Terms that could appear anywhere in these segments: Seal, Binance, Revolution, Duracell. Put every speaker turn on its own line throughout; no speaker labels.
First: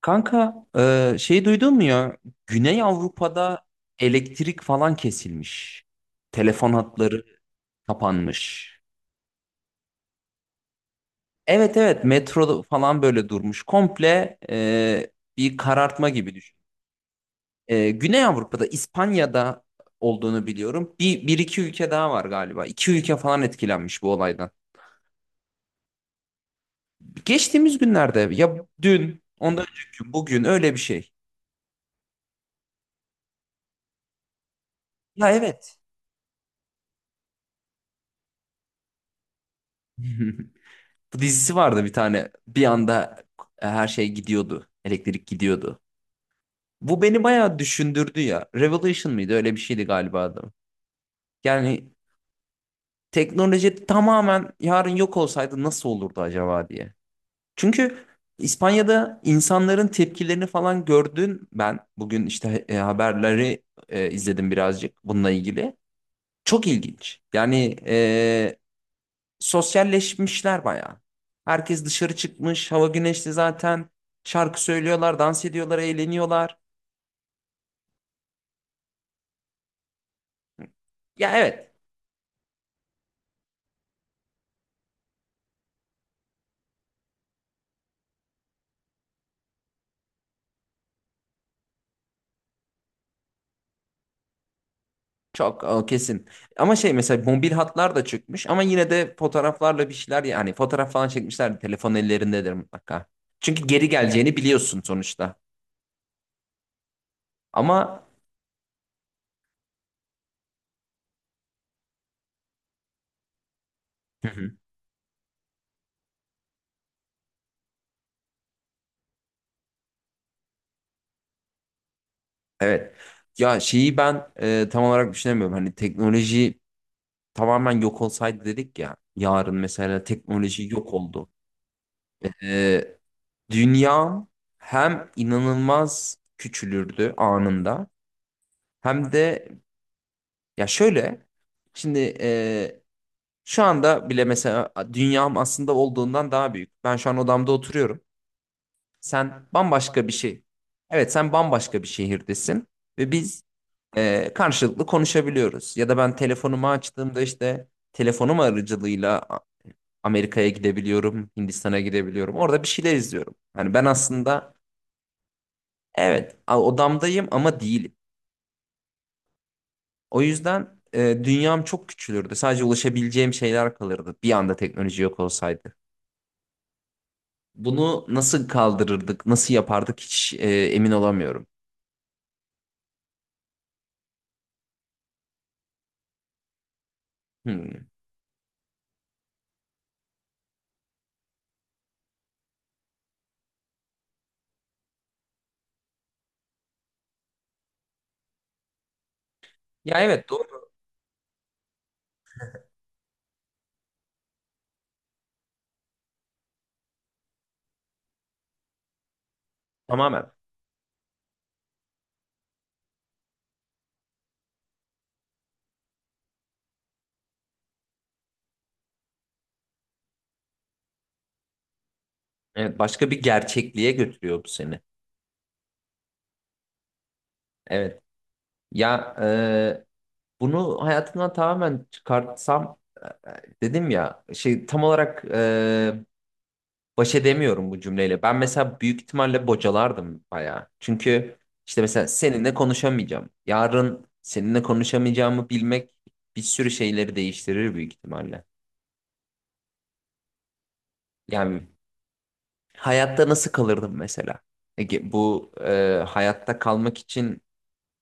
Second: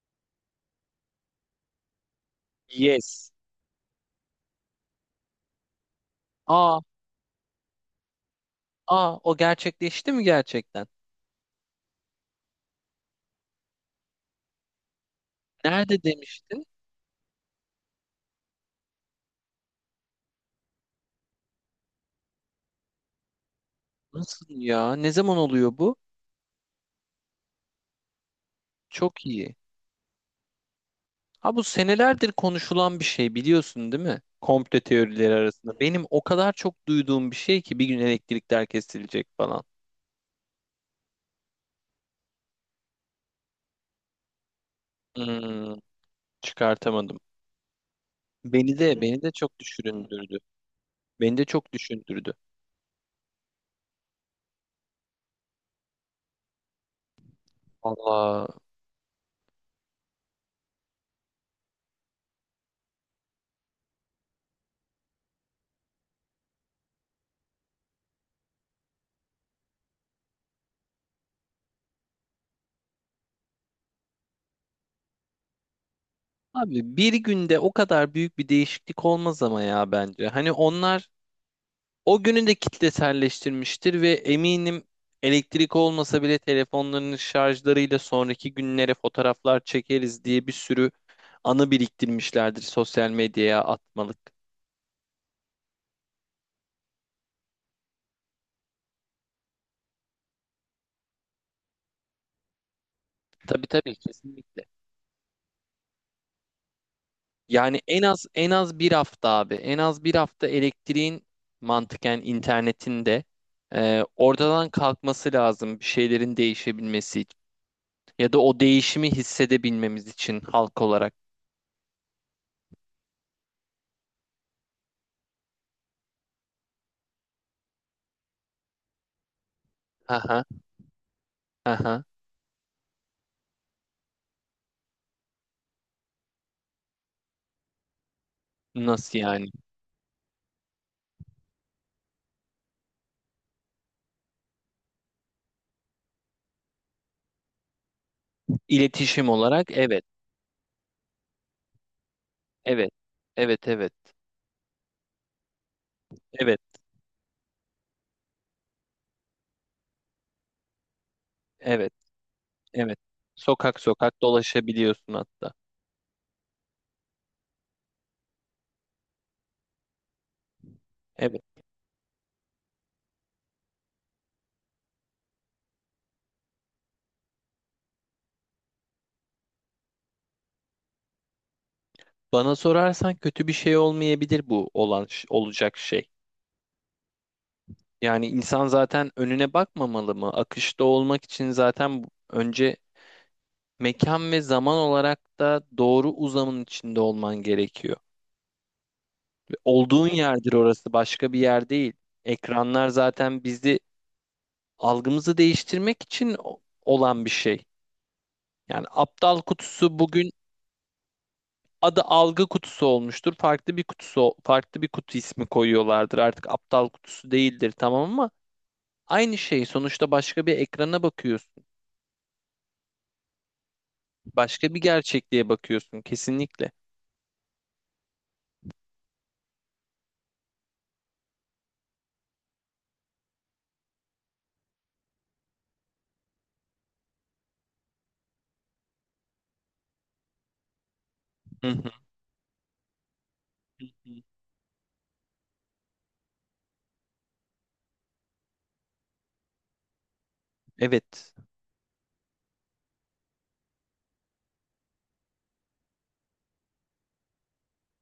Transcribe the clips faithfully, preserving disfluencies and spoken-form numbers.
Kanka, e, şey duydun mu ya? Güney
Yes.
Avrupa'da elektrik falan kesilmiş. Telefon
Aa,
hatları kapanmış.
aa o gerçekleşti mi gerçekten?
Evet, evet, metro falan böyle durmuş. Komple e, bir
Nerede
karartma gibi düşün.
demiştin?
E, Güney Avrupa'da, İspanya'da olduğunu biliyorum. Bir, bir iki ülke daha var galiba. İki ülke falan etkilenmiş bu
Nasıl
olaydan.
ya? Ne zaman oluyor bu?
Geçtiğimiz günlerde ya, dün,
Çok iyi.
ondan önceki gün, bugün öyle bir şey.
Ha, bu senelerdir konuşulan bir şey, biliyorsun değil mi? Komplo
Ya
teorileri
evet.
arasında. Benim o kadar çok duyduğum bir şey ki bir gün elektrikler kesilecek falan.
Bu dizisi vardı bir tane. Bir anda e, her şey gidiyordu. Elektrik
Hmm,
gidiyordu. Bu
çıkartamadım.
beni bayağı düşündürdü ya.
Beni de
Revolution
beni de
mıydı? Öyle
çok
bir şeydi galiba
düşündürdü.
adı.
Beni de çok
Yani
düşündürdü.
teknoloji tamamen yarın yok olsaydı nasıl olurdu acaba diye. Çünkü
Allah.
İspanya'da insanların tepkilerini falan gördün ben. Bugün işte e, haberleri e, izledim birazcık bununla ilgili. Çok ilginç. Yani e, sosyalleşmişler bayağı. Herkes dışarı çıkmış, hava güneşli zaten. Şarkı söylüyorlar, dans ediyorlar, eğleniyorlar.
Abi bir günde o kadar büyük bir değişiklik olmaz ama ya bence. Hani onlar
Ya evet,
O günü de kitleselleştirmiştir ve eminim elektrik olmasa bile telefonlarının şarjlarıyla sonraki günlere fotoğraflar çekeriz diye bir sürü anı biriktirmişlerdir sosyal medyaya atmalık.
çok o kesin. Ama şey, mesela mobil hatlar da çıkmış ama yine de fotoğraflarla bir şeyler, yani fotoğraf falan çekmişler, telefon ellerindedir mutlaka. Çünkü
Tabii
geri
tabii,
geleceğini
kesinlikle.
biliyorsun sonuçta.
Yani en
Ama
az en az bir hafta abi. En az bir hafta elektriğin mantıken internetinde e,
hı hı,
oradan kalkması lazım bir şeylerin değişebilmesi için. Ya da o değişimi hissedebilmemiz için halk olarak.
evet. Ya şeyi ben e, tam olarak düşünemiyorum. Hani teknoloji tamamen yok olsaydı dedik ya. Yarın mesela
Aha,
teknoloji yok oldu.
aha.
E, Dünyam hem inanılmaz küçülürdü anında hem
Nasıl
de,
yani?
ya şöyle, şimdi e, şu anda bile mesela dünyam aslında olduğundan daha büyük. Ben şu an odamda oturuyorum.
İletişim
Sen
olarak evet,
bambaşka bir şey. Evet, sen bambaşka bir şehirdesin
evet,
ve biz
evet, evet,
e, karşılıklı konuşabiliyoruz. Ya da ben
evet,
telefonumu açtığımda işte telefonum aracılığıyla A- Amerika'ya gidebiliyorum, Hindistan'a
evet,
gidebiliyorum. Orada bir şeyler
evet.
izliyorum. Yani
Sokak
ben
sokak
aslında
dolaşabiliyorsun hatta.
evet, a- odamdayım ama değilim. O yüzden e,
Evet.
dünyam çok küçülürdü. Sadece ulaşabileceğim şeyler kalırdı bir anda teknoloji yok olsaydı. Bunu nasıl kaldırırdık, nasıl yapardık hiç e, emin olamıyorum.
Bana sorarsan kötü bir şey olmayabilir bu olan ş- olacak şey.
Hmm.
Yani insan zaten önüne bakmamalı mı? Akışta olmak için zaten bu- önce mekan ve zaman olarak da doğru uzamın içinde olman gerekiyor.
Ya
Olduğun
evet,
yerdir
doğru.
orası, başka bir yer değil. Ekranlar zaten bizi algımızı değiştirmek için o- olan bir şey. Yani aptal kutusu bugün
Tamamen.
adı algı kutusu olmuştur. Farklı bir kutusu, farklı bir kutu ismi koyuyorlardır. Artık aptal kutusu değildir, tamam, ama aynı şey. Sonuçta başka bir ekrana bakıyorsun.
Evet, başka bir gerçekliğe götürüyor bu
Başka bir
seni.
gerçekliğe bakıyorsun kesinlikle.
Evet. Ya e, bunu hayatımdan tamamen çıkartsam, e, e, dedim ya, şey tam olarak, e, baş edemiyorum bu cümleyle. Ben mesela büyük ihtimalle bocalardım bayağı. Çünkü işte
Hı
mesela seninle konuşamayacağım. Yarın
hı.
seninle konuşamayacağımı bilmek bir sürü şeyleri değiştirir büyük ihtimalle.
Evet.
Yani hayatta nasıl kalırdım mesela? Ege, bu e, hayatta kalmak için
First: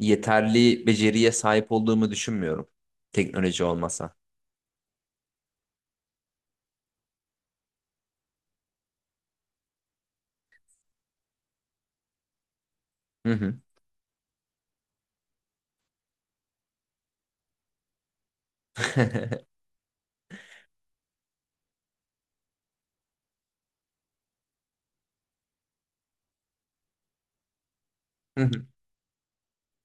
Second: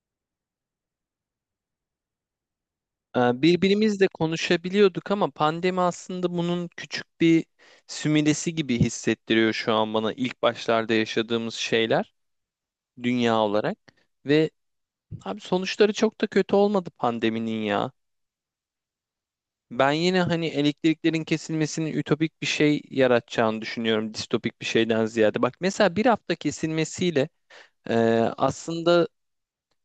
yeterli beceriye sahip olduğumu düşünmüyorum.
Ee,
Teknoloji
Birbirimizle
olmasa.
konuşabiliyorduk ama pandemi aslında bunun küçük bir sümülesi gibi hissettiriyor şu an bana, ilk başlarda yaşadığımız şeyler
Hı
dünya
hı.
olarak. Ve abi sonuçları çok da kötü olmadı pandeminin ya. Ben yine hani elektriklerin kesilmesinin ütopik bir şey yaratacağını düşünüyorum, distopik bir şeyden ziyade. Bak mesela bir hafta kesilmesiyle e,
Hı hı.
aslında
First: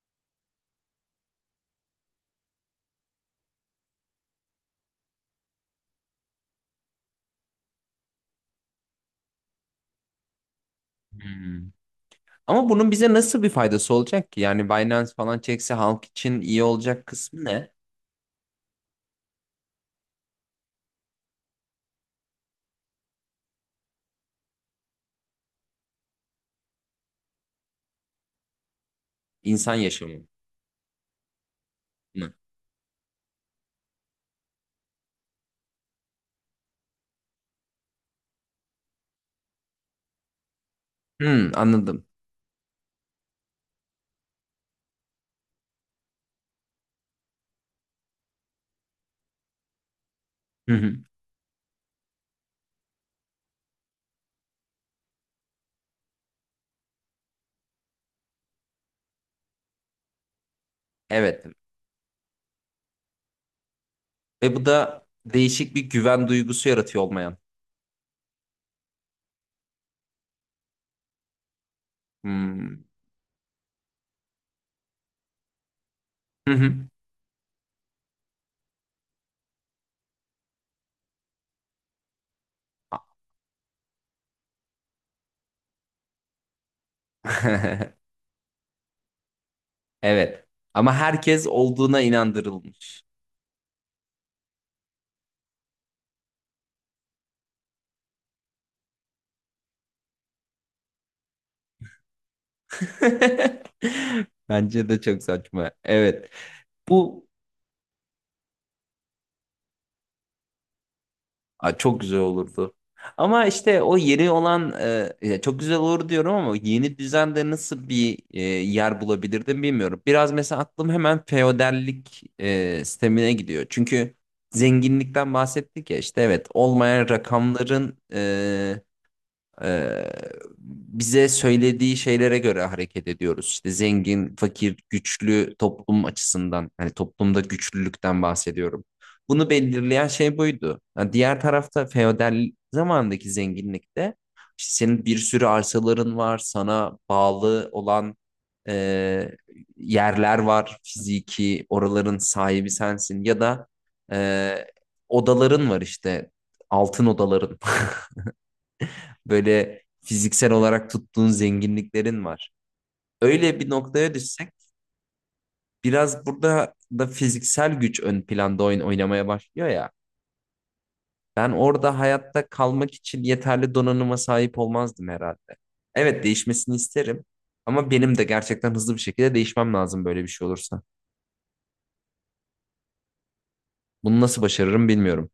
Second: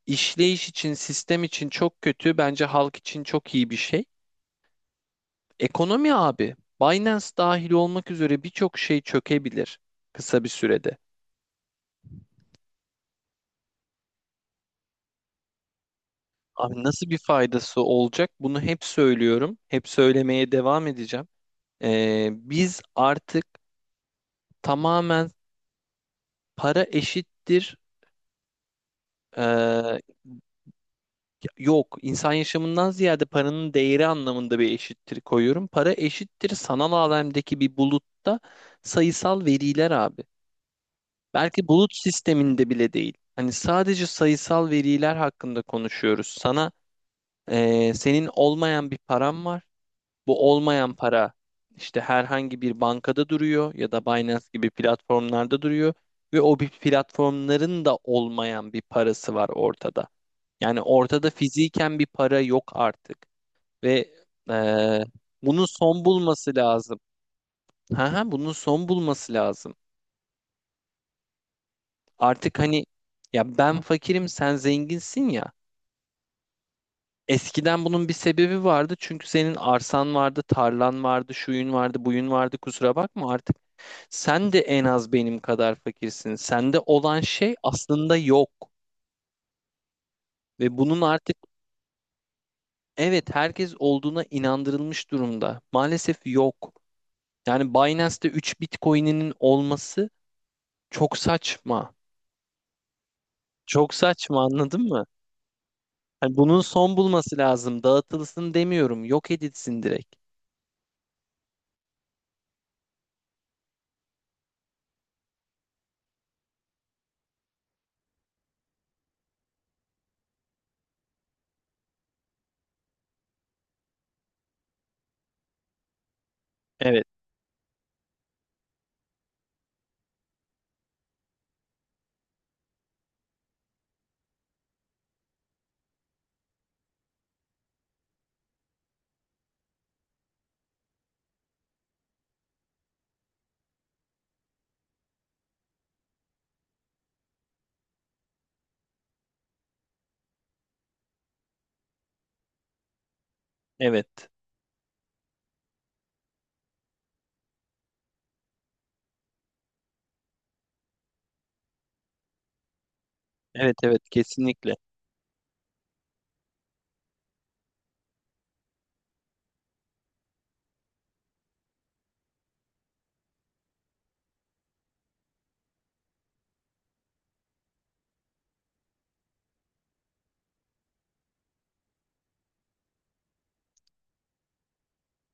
işleyiş için, sistem için çok kötü, bence halk için çok iyi bir şey. Ekonomi abi, Binance dahil olmak üzere birçok şey çökebilir kısa bir sürede.
Hmm. Ama bunun bize nasıl bir faydası olacak ki? Yani Binance falan çekse halk için iyi
Abi
olacak
nasıl bir
kısmı ne?
faydası olacak? Bunu hep söylüyorum, hep söylemeye devam edeceğim. Ee, biz artık tamamen para eşittir.
İnsan
ee,
yaşamı
yok, insan
mı?
yaşamından ziyade paranın değeri anlamında bir eşittir koyuyorum. Para eşittir sanal alemdeki bir bulutta sayısal veriler abi.
Hmm,
Belki bulut
anladım.
sisteminde bile değil. Hani sadece sayısal veriler hakkında konuşuyoruz. Sana eee, senin olmayan bir param var. Bu
Hı
olmayan
hı.
para işte herhangi bir bankada duruyor ya da Binance gibi platformlarda duruyor ve o bir platformların da olmayan bir parası var ortada. Yani ortada
Evet.
fiziken bir para yok artık ve
Ve bu
eee,
da
bunun
değişik bir
son
güven
bulması
duygusu
lazım.
yaratıyor, olmayan.
Ha ha, bunun son bulması lazım. Artık
Hmm.
hani ya ben fakirim sen zenginsin ya.
Hı hı.
Eskiden bunun bir sebebi vardı çünkü senin arsan vardı, tarlan vardı, şuyun vardı, buyun vardı. Kusura bakma artık. Sen de en az benim kadar fakirsin. Sende olan şey aslında yok.
Evet.
Ve
Ama
bunun artık
herkes olduğuna inandırılmış.
evet, herkes olduğuna inandırılmış durumda. Maalesef yok. Yani Binance'te üç Bitcoin'inin olması çok saçma. Çok saçma, anladın
Bence de
mı?
çok saçma. Evet.
Hani bunun son
Bu,
bulması lazım. Dağıtılsın demiyorum. Yok edilsin direkt.
aa, çok güzel olurdu. Ama işte o yeni olan e, ya çok güzel olur diyorum ama yeni düzende nasıl bir e, yer bulabilirdim bilmiyorum. Biraz mesela aklım hemen feodallik e, sistemine gidiyor. Çünkü zenginlikten bahsettik ya, işte evet,
Evet,
olmayan rakamların e, ee, bize söylediği şeylere göre hareket ediyoruz. İşte zengin, fakir, güçlü toplum açısından, hani toplumda güçlülükten bahsediyorum. Bunu belirleyen şey buydu. Ha, diğer tarafta feodal zamandaki zenginlikte işte senin bir sürü arsaların var, sana bağlı olan e, yerler var, fiziki, oraların sahibi sensin ya da
evet.
e, odaların var işte, altın odaların. Böyle fiziksel olarak tuttuğun zenginliklerin var. Öyle bir
Evet, evet,
noktaya düşsek
kesinlikle.
biraz burada da fiziksel güç ön planda oyun oynamaya başlıyor ya. Ben orada hayatta kalmak için yeterli donanıma sahip olmazdım herhalde. Evet, değişmesini isterim ama benim de gerçekten hızlı bir şekilde değişmem lazım böyle bir şey olursa. Bunu nasıl başarırım bilmiyorum.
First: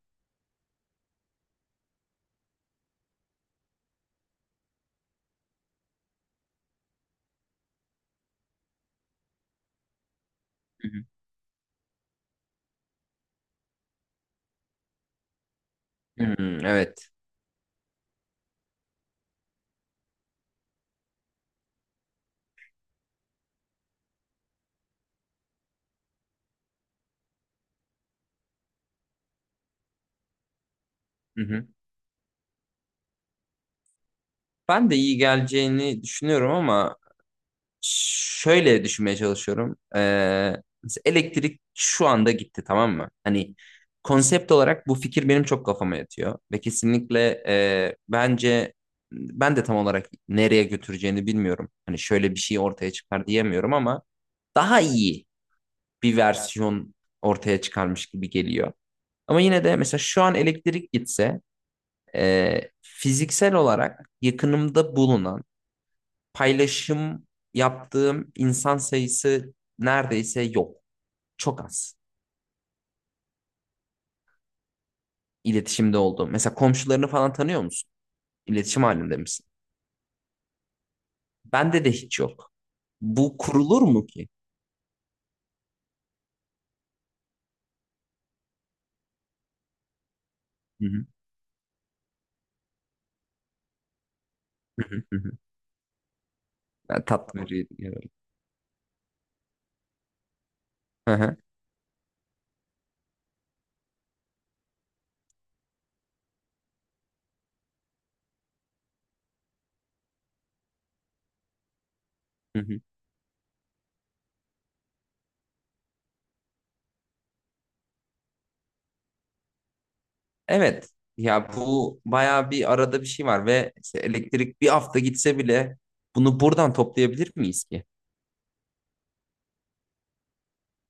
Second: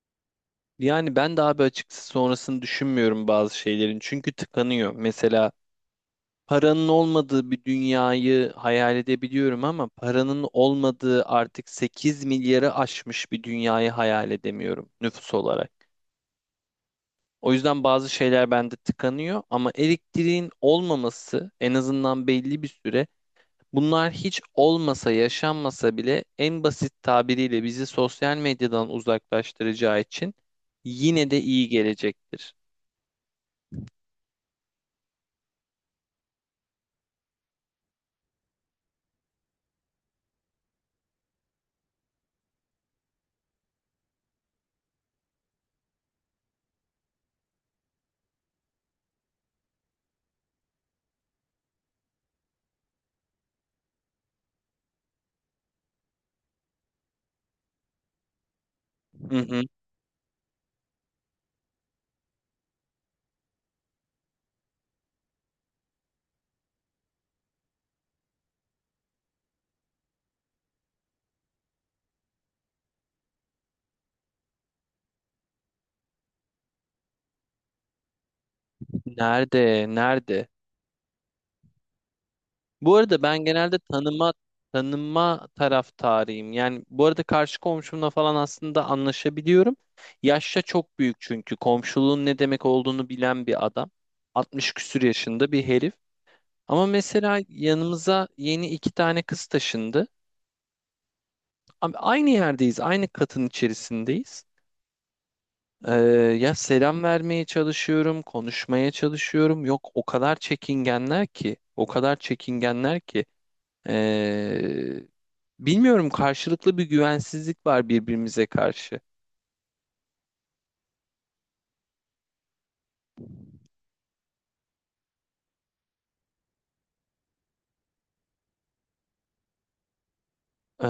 Yani ben de abi açıkçası sonrasını düşünmüyorum bazı şeylerin. Çünkü tıkanıyor. Mesela paranın olmadığı bir dünyayı hayal edebiliyorum ama paranın
Hı hı.
olmadığı artık sekiz milyarı aşmış bir dünyayı hayal edemiyorum nüfus olarak.
Hmm, evet.
O yüzden bazı şeyler bende tıkanıyor, ama elektriğin olmaması en azından belli bir süre, bunlar hiç olmasa, yaşanmasa bile, en basit tabiriyle bizi sosyal medyadan uzaklaştıracağı için yine de
Hı hı.
iyi gelecektir.
Ben de iyi geleceğini düşünüyorum ama şöyle düşünmeye çalışıyorum. Ee, mesela elektrik şu anda gitti, tamam mı? Hani konsept olarak bu fikir benim çok kafama yatıyor. Ve kesinlikle e, bence ben de tam olarak nereye götüreceğini bilmiyorum. Hani şöyle bir şey ortaya çıkar diyemiyorum ama daha iyi bir versiyon ortaya çıkarmış gibi geliyor.
Hı
Ama
hı.
yine de mesela şu an elektrik gitse e, fiziksel olarak yakınımda bulunan paylaşım yaptığım insan sayısı neredeyse yok. Çok az iletişimde olduğum. Mesela komşularını falan tanıyor musun? İletişim halinde misin?
Nerede? Nerede?
Bende de hiç yok.
Bu arada
Bu
ben genelde
kurulur mu ki?
tanıma tanınma taraftarıyım. Yani bu arada karşı komşumla falan aslında anlaşabiliyorum. Yaşça
Hı
çok
hı,
büyük çünkü komşuluğun ne demek olduğunu bilen bir adam. altmış
hı
küsür
hı, hı hı.
yaşında bir herif. Ama
Ben
mesela
tatlı bir yer-
yanımıza yeni iki tane kız taşındı.
hı hı,
Abi aynı yerdeyiz, aynı katın içerisindeyiz. Ee, ya selam vermeye çalışıyorum, konuşmaya çalışıyorum. Yok, o kadar çekingenler ki, o kadar
hı hı.
çekingenler ki. Ee, bilmiyorum, karşılıklı bir güvensizlik var birbirimize karşı.
Evet. Ya bu bayağı bir arada bir şey var ve işte elektrik bir hafta gitse bile bunu buradan toplayabilir miyiz ki?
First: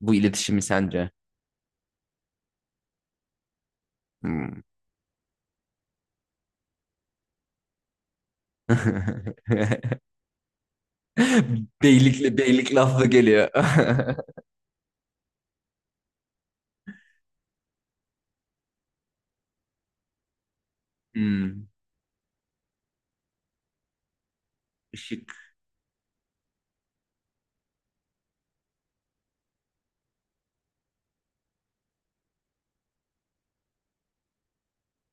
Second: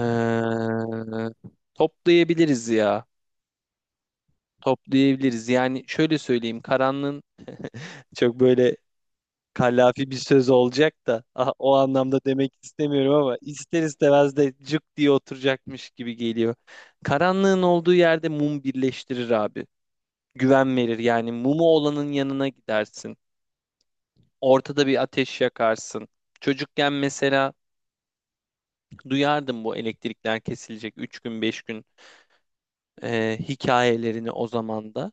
Bu iletişimi sence?
toplayabiliriz ya,
Hmm.
toplayabiliriz. Yani şöyle söyleyeyim, karanlığın çok böyle Kallafi bir söz olacak da ah, o anlamda
Beylikli
demek
beylik lafı
istemiyorum ama
geliyor.
ister istemez de cık diye oturacakmış gibi geliyor. Karanlığın olduğu yerde mum birleştirir abi. Güven verir, yani mumu
Hmm,
olanın yanına gidersin. Ortada bir ateş
ışık.
yakarsın. Çocukken mesela duyardım bu elektrikler kesilecek üç gün beş gün e, hikayelerini, o zaman da.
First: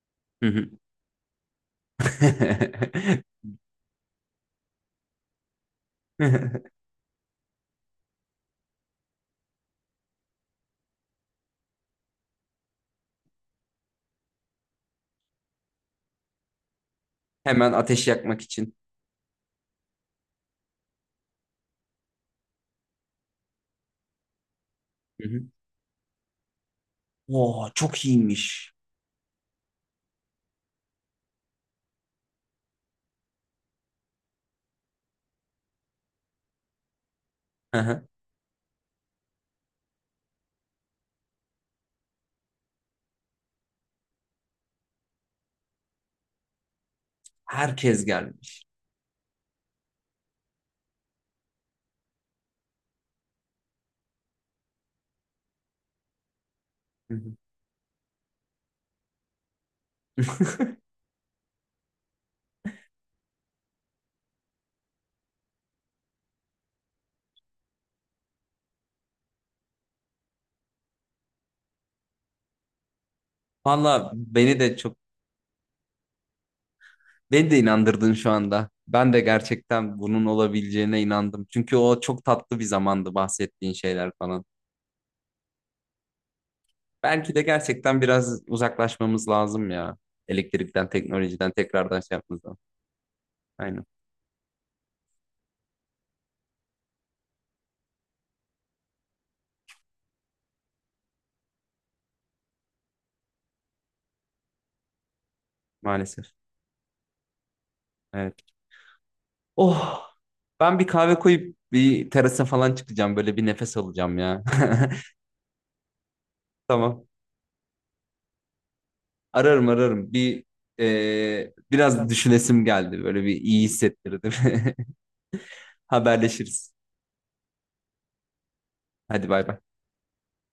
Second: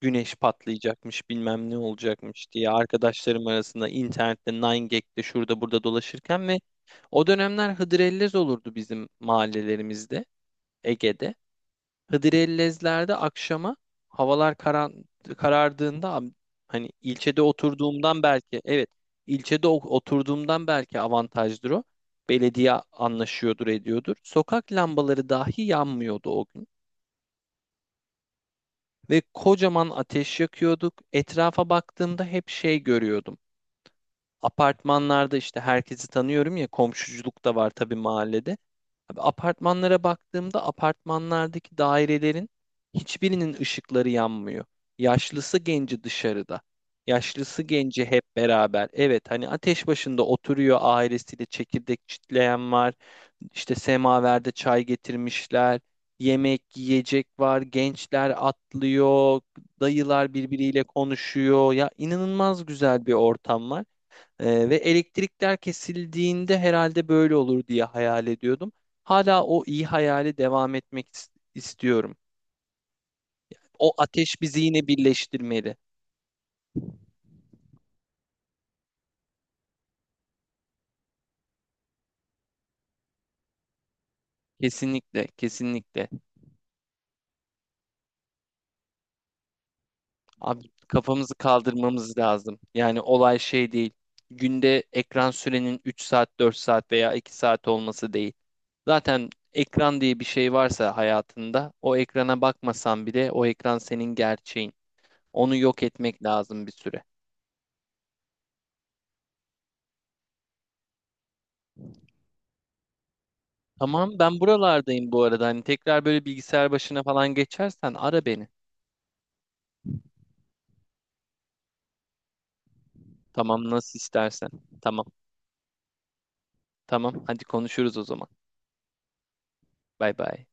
Güneş
Hı hı.
patlayacakmış bilmem ne olacakmış diye arkadaşlarım arasında internette nayn gag'de şurada burada dolaşırken ve o dönemler hıdrellez olurdu bizim mahallelerimizde, Ege'de. Hıdrellezlerde akşama havalar karan, karardığında am- hani ilçede
Hemen ateş
oturduğumdan
yakmak
belki,
için.
evet, ilçede o- oturduğumdan belki avantajdır o. Belediye anlaşıyordur, ediyordur. Sokak
Hı
lambaları
hı.
dahi yanmıyordu o gün.
Oo, çok iyiymiş.
Ve kocaman ateş yakıyorduk. Etrafa baktığımda hep şey görüyordum. Apartmanlarda işte herkesi tanıyorum ya, komşuculuk da var
Hı
tabii
hı.
mahallede. Abi apartmanlara baktığımda apartmanlardaki dairelerin hiçbirinin ışıkları yanmıyor. Yaşlısı genci dışarıda. Yaşlısı
Herkes
genci hep
gelmiş.
beraber. Evet hani ateş başında oturuyor ailesiyle, çekirdek çitleyen var. İşte semaverde çay getirmişler. Yemek,
Hı
yiyecek
hı.
var. Gençler atlıyor. Dayılar birbiriyle konuşuyor. Ya inanılmaz güzel bir ortam var. Ee, ve elektrikler kesildiğinde herhalde böyle olur diye hayal ediyordum. Hala o iyi hayali devam etmek is- istiyorum. O
Valla
ateş bizi
beni de
yine
çok,
birleştirmeli.
beni de inandırdın şu anda. Ben de gerçekten bunun olabileceğine inandım. Çünkü o çok tatlı bir zamandı bahsettiğin şeyler falan.
Kesinlikle, kesinlikle.
Belki de gerçekten biraz uzaklaşmamız lazım ya.
Abi
Elektrikten,
kafamızı
teknolojiden, tekrardan şey
kaldırmamız
yapmamızdan.
lazım. Yani olay şey
Aynen.
değil. Günde ekran sürenin üç saat, dört saat veya iki saat olması değil. Zaten ekran diye bir şey varsa hayatında, o ekrana bakmasan bile o ekran senin gerçeğin. Onu yok etmek
Maalesef.
lazım bir süre.
Evet. Oh, ben bir kahve koyup bir terasa falan çıkacağım. Böyle bir nefes
Tamam,
alacağım
ben
ya.
buralardayım bu arada. Hani tekrar böyle bilgisayar başına
Tamam.
falan geçersen ara beni.
Ararım, ararım. Bir, e, biraz düşünesim geldi. Böyle bir iyi
Tamam, nasıl
hissettirdi.
istersen. Tamam.
Haberleşiriz.
Tamam, hadi konuşuruz o zaman.
Hadi bay bay.
Bay bay.